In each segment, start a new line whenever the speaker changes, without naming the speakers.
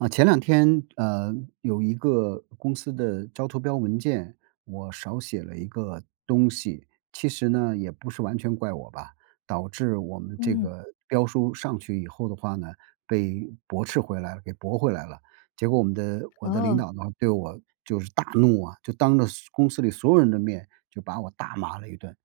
啊，前两天，呃，有一个公司的招投标文件，我少写了一个东西，其实呢，也不是完全怪我吧，导致我们这
嗯。
个标书上去以后的话呢，被驳斥回来给驳回来了，结果我们的我的领
哦。
导呢，对我就是大怒啊，就当着所公司里所有人的面，就把我大骂了一顿，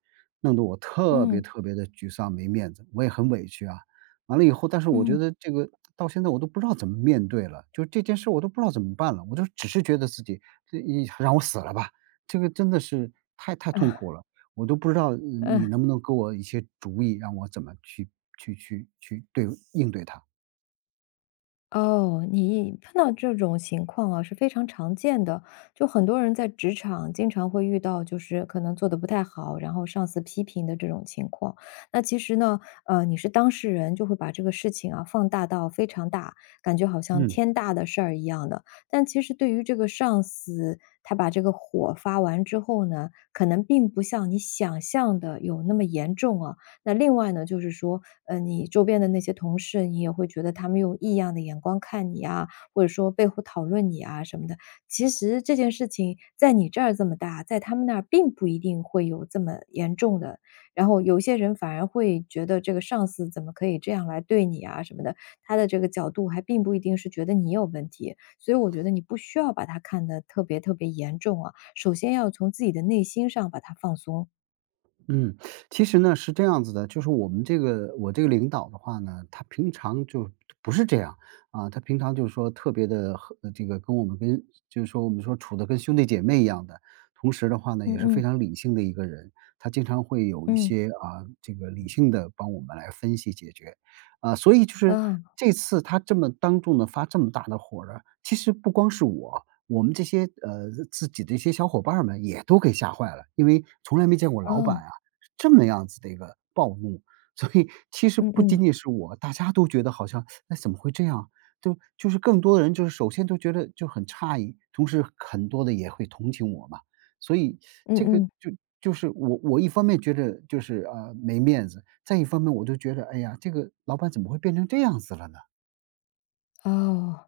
弄得我特别
嗯。
特别地沮丧，没面子，我也很委屈啊。完了以后但是我觉
嗯。
得这个到现在我都不知道怎么面对了，就这件事儿我都不知道怎么办了，我就只是觉得自己一让我死了吧，这个真的是太太痛
啊。
苦了，我都不知道，呃，你
嗯。
能不能给我一些主意，让我怎么去去去去对应对它。
哦，你碰到这种情况啊，是非常常见的，就很多人在职场经常会遇到，就是可能做得不太好，然后上司批评的这种情况。那其实呢，呃，你是当事人，就会把这个事情啊，放大到非常大，感觉好像
嗯。
天大的事儿一样的，但其实对于这个上司，他把这个火发完之后呢，可能并不像你想象的有那么严重啊。那另外呢，就是说，嗯，你周边的那些同事，也会觉得他们用异样的眼光看你呀，或者说背后讨论你呀什么的。其实这件事情在你这儿这么大，在他们那儿并不一定会有这么严重的然后有些人反而会觉得，这个上司怎么可以这样来对你啊什么的，他的这个角度还并不一定是觉得你有问题。所以我觉得你不需要把它看得特别特别严重啊，首先要从自己的内心上把它放松。
嗯，其实呢，是这样子的。就是我们这个我这个领导的话呢，他平常就不是这样，啊，他平常就是说特别地和这个跟我们跟就是说我们说处得跟兄弟姐妹一样的，同时的话呢，
嗯
也是非
嗯。
常理性的一个人。他经常会有一
嗯。
些啊，这个理性地帮我们来分析解决。啊，所以就是
嗯。
这次他这么当众地发这么大的火儿啊，其实不光是我，我们这些呃，自己的一些小伙伴儿们也都给吓坏了。因为从来没见过老板
嗯。
啊，这么样子的一个暴怒。所以其实
嗯
不仅
嗯。
仅是我，大家都觉得好像，哎，怎么会这样？对吧，就是更多的人就是首先都觉得就很诧异，同时很多的也会同情我嘛。所以
嗯
这个
嗯。
就就是我我一方面觉着就是，呃，没面子，再一方面我就觉着，哎呀，这个老板怎么会变成这样子了呢？
哦，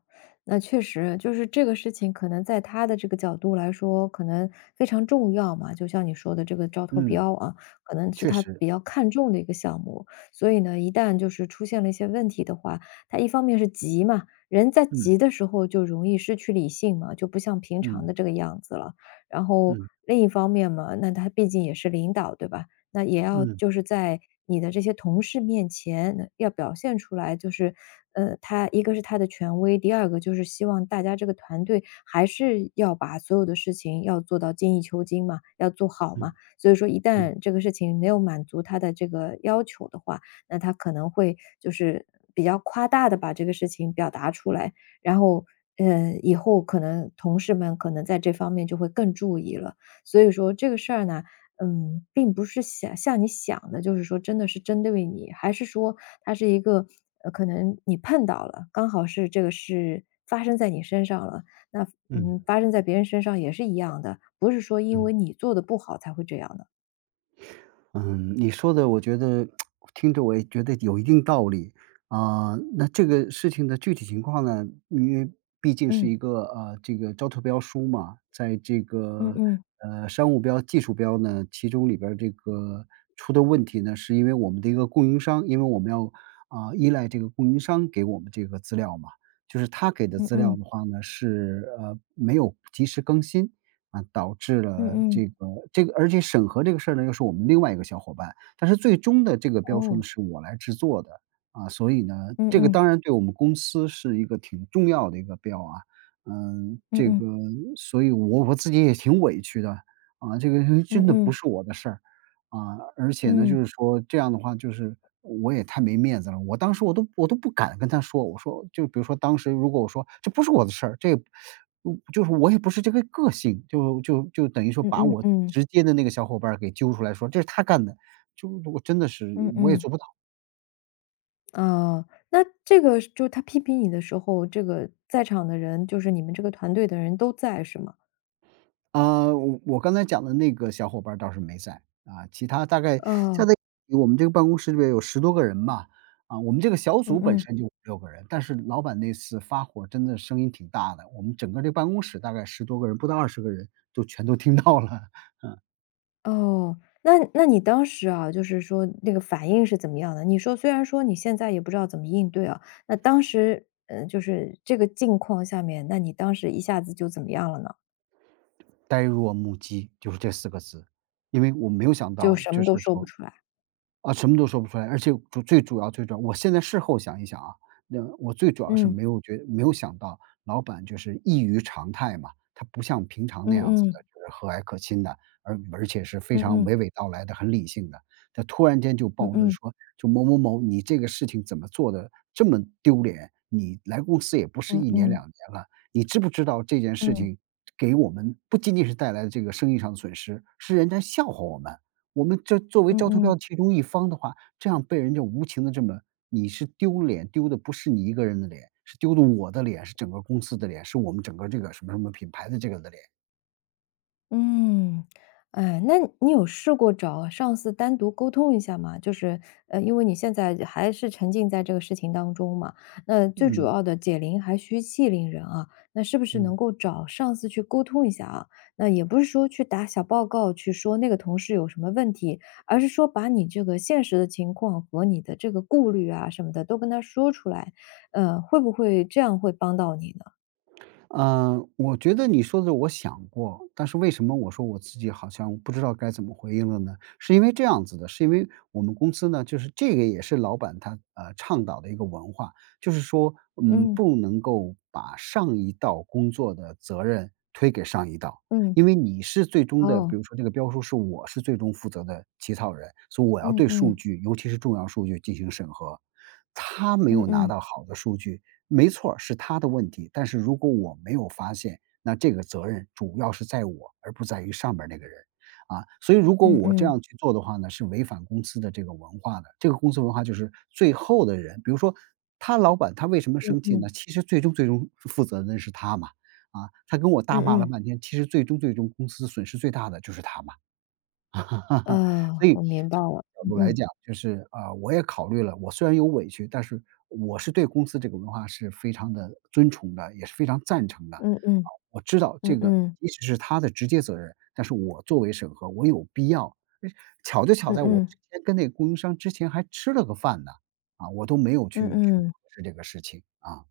那确实，就是这个事情可能在他的这个角度来说，可能非常重要嘛，就像你说的这个招投
嗯。
标，啊，可能是
确
他
实。
比较看重的一个项目。所以呢，一旦就是出现了一些问题的话，他一方面是急嘛，人在
嗯。
急的时候就容易失去理性嘛，就不像平常的
嗯。
这个样子了。然后，
嗯。
另一方面嘛，那他毕竟也是领导，对吧？那也要
嗯。
就是在你的这些同事面前，要表现出来就是，嗯，他一个是他的权威，第二个就是希望大家这个团队，还是要把所有的事情要做到精益求精嘛，要做好
嗯
嘛。所以说一
嗯。
旦这个事情，没有满足他的这个要求的话，那他可能会就是比较夸大地把这个事情表达出来。然后嗯，以后可能同事们可能在这方面就会更注意了。所以说这个事儿呢，嗯，并不是想像你想的，就是说真的是针对你，还是说，它是一个，呃，可能你碰到了，刚好是这个事发生在你身上了。那，
嗯。
嗯，发生在别人身上也是一样的，不是说因为
嗯。
你做得不好才会这样的。
嗯，你说的我觉得 听着我也觉得有一定道理，啊，那这个事情的具体情况呢，因为毕竟是
嗯。
一个，啊，这个招投标书嘛，在这
嗯
个，
嗯。
呃，商务标技术标呢，其中里边儿这个出的问题呢，是因为我们的一个供应商，因为我们要，啊，依赖这个供应商给我们这个资料嘛，就是他给的
嗯
资料
嗯。
的话呢，是，呃，没有及时更新，啊，导致了
嗯嗯。
这个这个而且审核这个事儿呢，又是我们另外一个小伙伴，但是最终的这个标书
哦。
呢，是我来制作的。啊，所以呢
嗯
这个
嗯。
当然对我们公司是一个挺重要的一个标啊，嗯，
嗯
这个
嗯。
所以我我自己也挺委屈的，啊，这个呃，
嗯
真的不
嗯。
是我的事儿，啊，而且呢，就
嗯。
是说这样的话，就是我也太没面子了，我当时我都我都不敢跟他说，我说就比如说当时如果我说“这不是我的事”，这也 我就是我也不是这个个性，就就就等于说
嗯
把
嗯，
我
嗯。
直接的那个小伙伴儿给揪出来，说：“这是他干的”，就我真的是
嗯
我也
嗯。
做不到。
呃，那这个就他批评你的时候，这个在场的人就是你们这个团队的人都在，是吗？
嗯，我我刚才讲的那个小伙伴儿倒是没在，啊，其他大概
哦。
加在一起我们这个办公室里边有10多个人吧，啊，我们这个小组
嗯
本
嗯。
身就5-6个人。但是老板那次发火，真的声音挺大的，我们整个这办公室大概10多个人，不到20个人，都全都听到了。嗯。
哦，那那你当时啊，就是说那个反应是怎么样的？你说虽然说你现在也不知道怎么应对啊，那当时嗯，就是这个境况下面，那你当时一下子就怎么样了呢？
呆若木鸡，就是这4个字。因为我没有想
就
到
什
就
么都
是
说不
说
出来。
啊，什么都说不出来。而且主最主要最主要我现在事后想一想啊，那我最主要是
嗯。
没有觉没有想到老板就是异于常态嘛，他不像平常那
嗯
样子的，
嗯。
就是和蔼可亲的，而而且是非
嗯
常
嗯。
娓娓道来的，很理性的，他突然间就
嗯
暴怒
嗯。
说：“就某某某，你这个事情怎么做的这么丢脸？你来公司也不是
嗯
1年、
嗯。
2年了，你知不知道这件事
嗯。
情给我们不仅仅是带来这个生意上的损失，是人家笑话我们。我们这作为
嗯
招投标
嗯。
其中一方的话，这样被人家无情地这么你是丢脸丢的不是你一个人的脸，是丢的我的脸，是整个公司的脸，是我们整个这个什么什么品牌的这个人的脸。”
嗯。哎，那你有试过找上司单独沟通一下吗？就是呃，因为你现在还是沉浸在这个事情当中嘛，那最主
嗯。
要的，解铃还需系铃人啊。那是不是
嗯。
能够找上司去沟通一下啊？那也不是说去打小报告，去说那个同事有什么问题，而是说把你这个现实的情况，和你的这个顾虑啊什么的都跟他说出来，呃，会不会这样会帮到你呢？
嗯，我觉得你说的我想过，但是为什么我说我自己好像不知道该怎么回应了呢？是因为这样子的，是因为我们公司呢就是这个也是老板他，啊，倡导的一个文化。就是说，嗯，
嗯。
不能够把上一道工作的责任，推给上一道，
嗯。
因为你是最终的比
哦。
如说这个标书，是我是最终负责的起草人，所以我要
嗯
对数
嗯。
据尤其是重要数据进行审核。他没
嗯
有拿到
嗯。
好的数据，没错儿，是他的问题，但是如果我没有发现，那这个责任主要是在我，而不在于上边儿那个人。啊，所以如果
嗯
我这样
嗯。
去做的话呢，是违反公司的这个文化的，这个公司文化就是最后的人比如说他老板他为什么
嗯
生气呢，
嗯。
其实最终最终负负责的人是他嘛，啊，他跟我大
嗯
骂了
嗯。
半天，其实最终最终公司损失最大的就是他嘛，啊，所
呃，
以
我明白
从
了，
某种角
嗯
度来
嗯。
讲就是，啊，我也考虑了，我虽然有委屈，但是我是对公司这个文化是非常地尊崇的，也是非常赞成的。啊，
嗯嗯。
我知道这
嗯
个
嗯。
即使是他的直接责任，但是我作为审核我有必要诶，巧就巧
嗯
在我
嗯。
之前跟那个供应商之前还吃了个饭呢，啊，我都没有
嗯
去去
嗯。
核实这个事情，啊。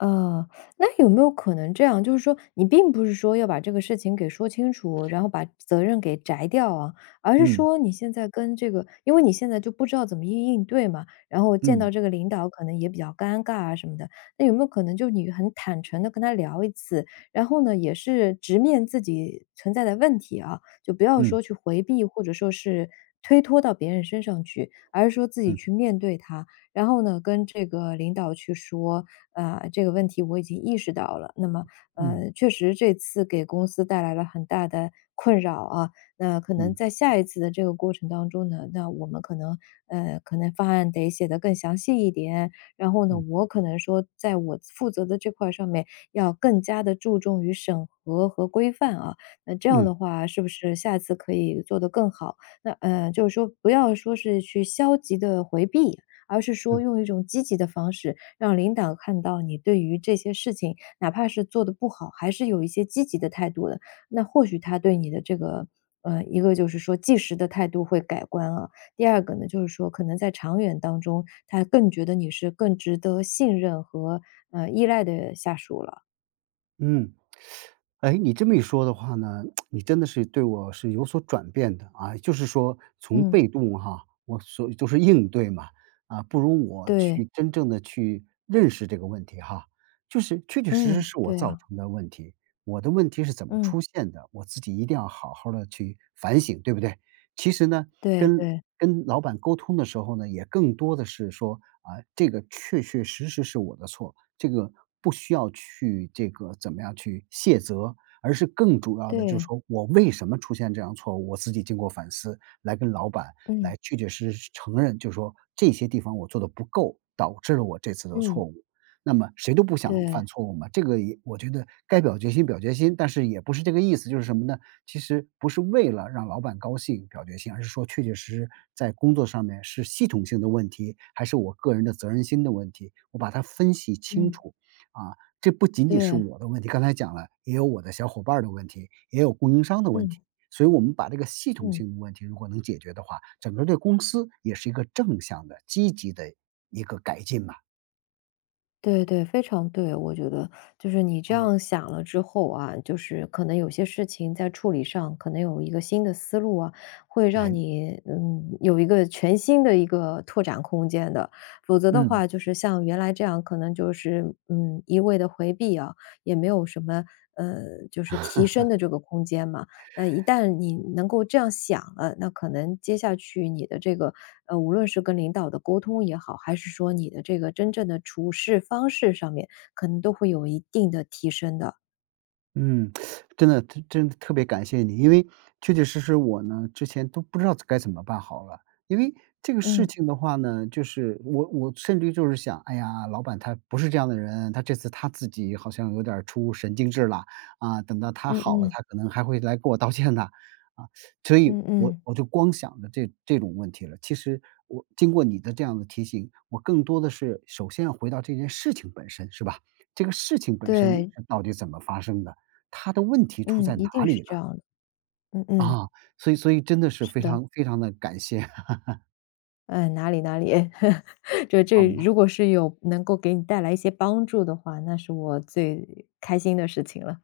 啊，那有没有可能这样，就是说你并不是说要把这个事情给说清楚，然后把责任给摘掉啊，而是
嗯。
说你现在跟这个因为你现在就不知道怎么应应对嘛，然后见到这
嗯。
个领导，可能也比较尴尬啊什么的。那有没有可能就你很坦诚地跟他聊一次，然后呢，也是直面自己存在的问题啊，就不要
嗯。
说去回避，或者说是推托到别人身上去，而是说自己
嗯。
去面对它，然后呢，跟这个领导去说：“啊，这个问题我已经意识到了，那么，
嗯。
嗯，确实这次给公司带来了很大的困扰，啊，那可能
嗯。
在下一次的这个过程当中呢，那我们可能嗯，可能方案得写得更详细一点，然后呢，
嗯。
我可能说在我负责的这块儿上面，要更加地注重于审核和规范啊，那这样
嗯。
的话，是不是下一次可以做得更好？”那呃，就是说不要说是去消极地回避，而是说
嗯。
用一种积极的方式，让领导看到你对于这些事情，哪怕是做得不好，还是有一些积极的态度的，那或许他对你的这个嗯，一个就是说即时的态度会改观啊，第二个呢，就是说可能在长远当中，他更觉得你是更值得信任和，嗯，依赖的下属了。
嗯。哎，你这么一说的话呢，你真的是对我是有所转变的啊，就是说从
嗯。
被动哈，我所就是应对嘛，啊，不如我
对。
去真正地去认识这个问题哈，就是确确实实
嗯，
是我
对
造
啊。
成的问题。我的问题是怎么
嗯。
出现的，我自己一定要好好地去反省，对不对？其实呢，
对，
跟
对。
跟老板沟通的时候呢，也更多地是说，啊，这个确确实实是我的错，这个不需要去这个怎么样去卸责，而是更主要地就是
对。
说，我为什么出现这样的错误，我自己经过反思来跟老板来
嗯。
确确实实承认，就说“这些地方我做得不够，导致了我这次的
嗯。
错误。”那么谁都不想
对。
犯错误嘛，这个也我觉得该表决心，表决心。但是也不是这个意思，就是什么呢，其实不是为了让老板高兴表决心，而是说确确实实，在工作上面是系统性的问题，还是我个人的责任心的问题，我把它分析清
嗯。
楚。啊，这不仅仅是
对。
我的问题，刚才讲了，也有我的小伙伴儿的问题，也有供应商的问题，
嗯。
所以我们把这个系统
嗯。
性的问题如果能解决的话，整个儿这公司也是一个正向的、积极的一个改进嘛。
对对对，非常对，我觉得。就是你这
嗯。
样想了之后啊，就是可能有些事情在处理上，可能有一个新的思路啊，会让
诶。
你，嗯，有一个全新的一个拓展空间的。否则的
嗯。
话，就是像原来这样，可能就是，嗯，一味地回避啊，也没有什么呃，就是提升 的这个空间嘛。那一旦你能够这样想了，那可能接下去你的这个，呃，无论是跟领导的沟通也好，还是说你的这个真正的处事方式上面，可能都会有一定的提升的。
嗯，真的，真真的特别感谢你。因为确确实实我呢，之前都不知道该怎么办好了。因为这个事
嗯。
情的话呢，就是我我甚至于就是想，哎呀，老板他不是这样的人，他这次他自己好像有点儿出神经质啦。啊，等到他
嗯
好了，
嗯。
他可能还会来跟我道歉的。啊，所以
嗯
我
嗯。
我就光想着这这种问题了，其实我经过你的这样的提醒，我更多的是首先要回到这件事情本身，是吧？这个事情本身
对。
到底是怎么发生的？它的问题出
嗯，
在
一
哪
定是
里
这
了？
样的。嗯嗯。
嗯，所以所以真的是
是
非
的。
常非常地感谢。
嗯，哪里哪里 就
好
这
呢。
如果是有能够给你带来一些帮助的话，那是我最开心的事情了。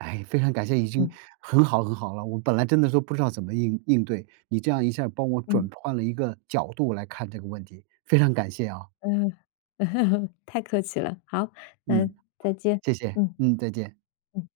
哎，非常感谢，已经
嗯。
很好很好了。我本来真的都不知道怎么应应对，你这样一下儿帮我
嗯。
转换了一个角度来看这个问题，非常感谢啊。
嗯。太客气了，好。那
嗯，
再见，
谢谢，
嗯，
嗯，再见。
嗯。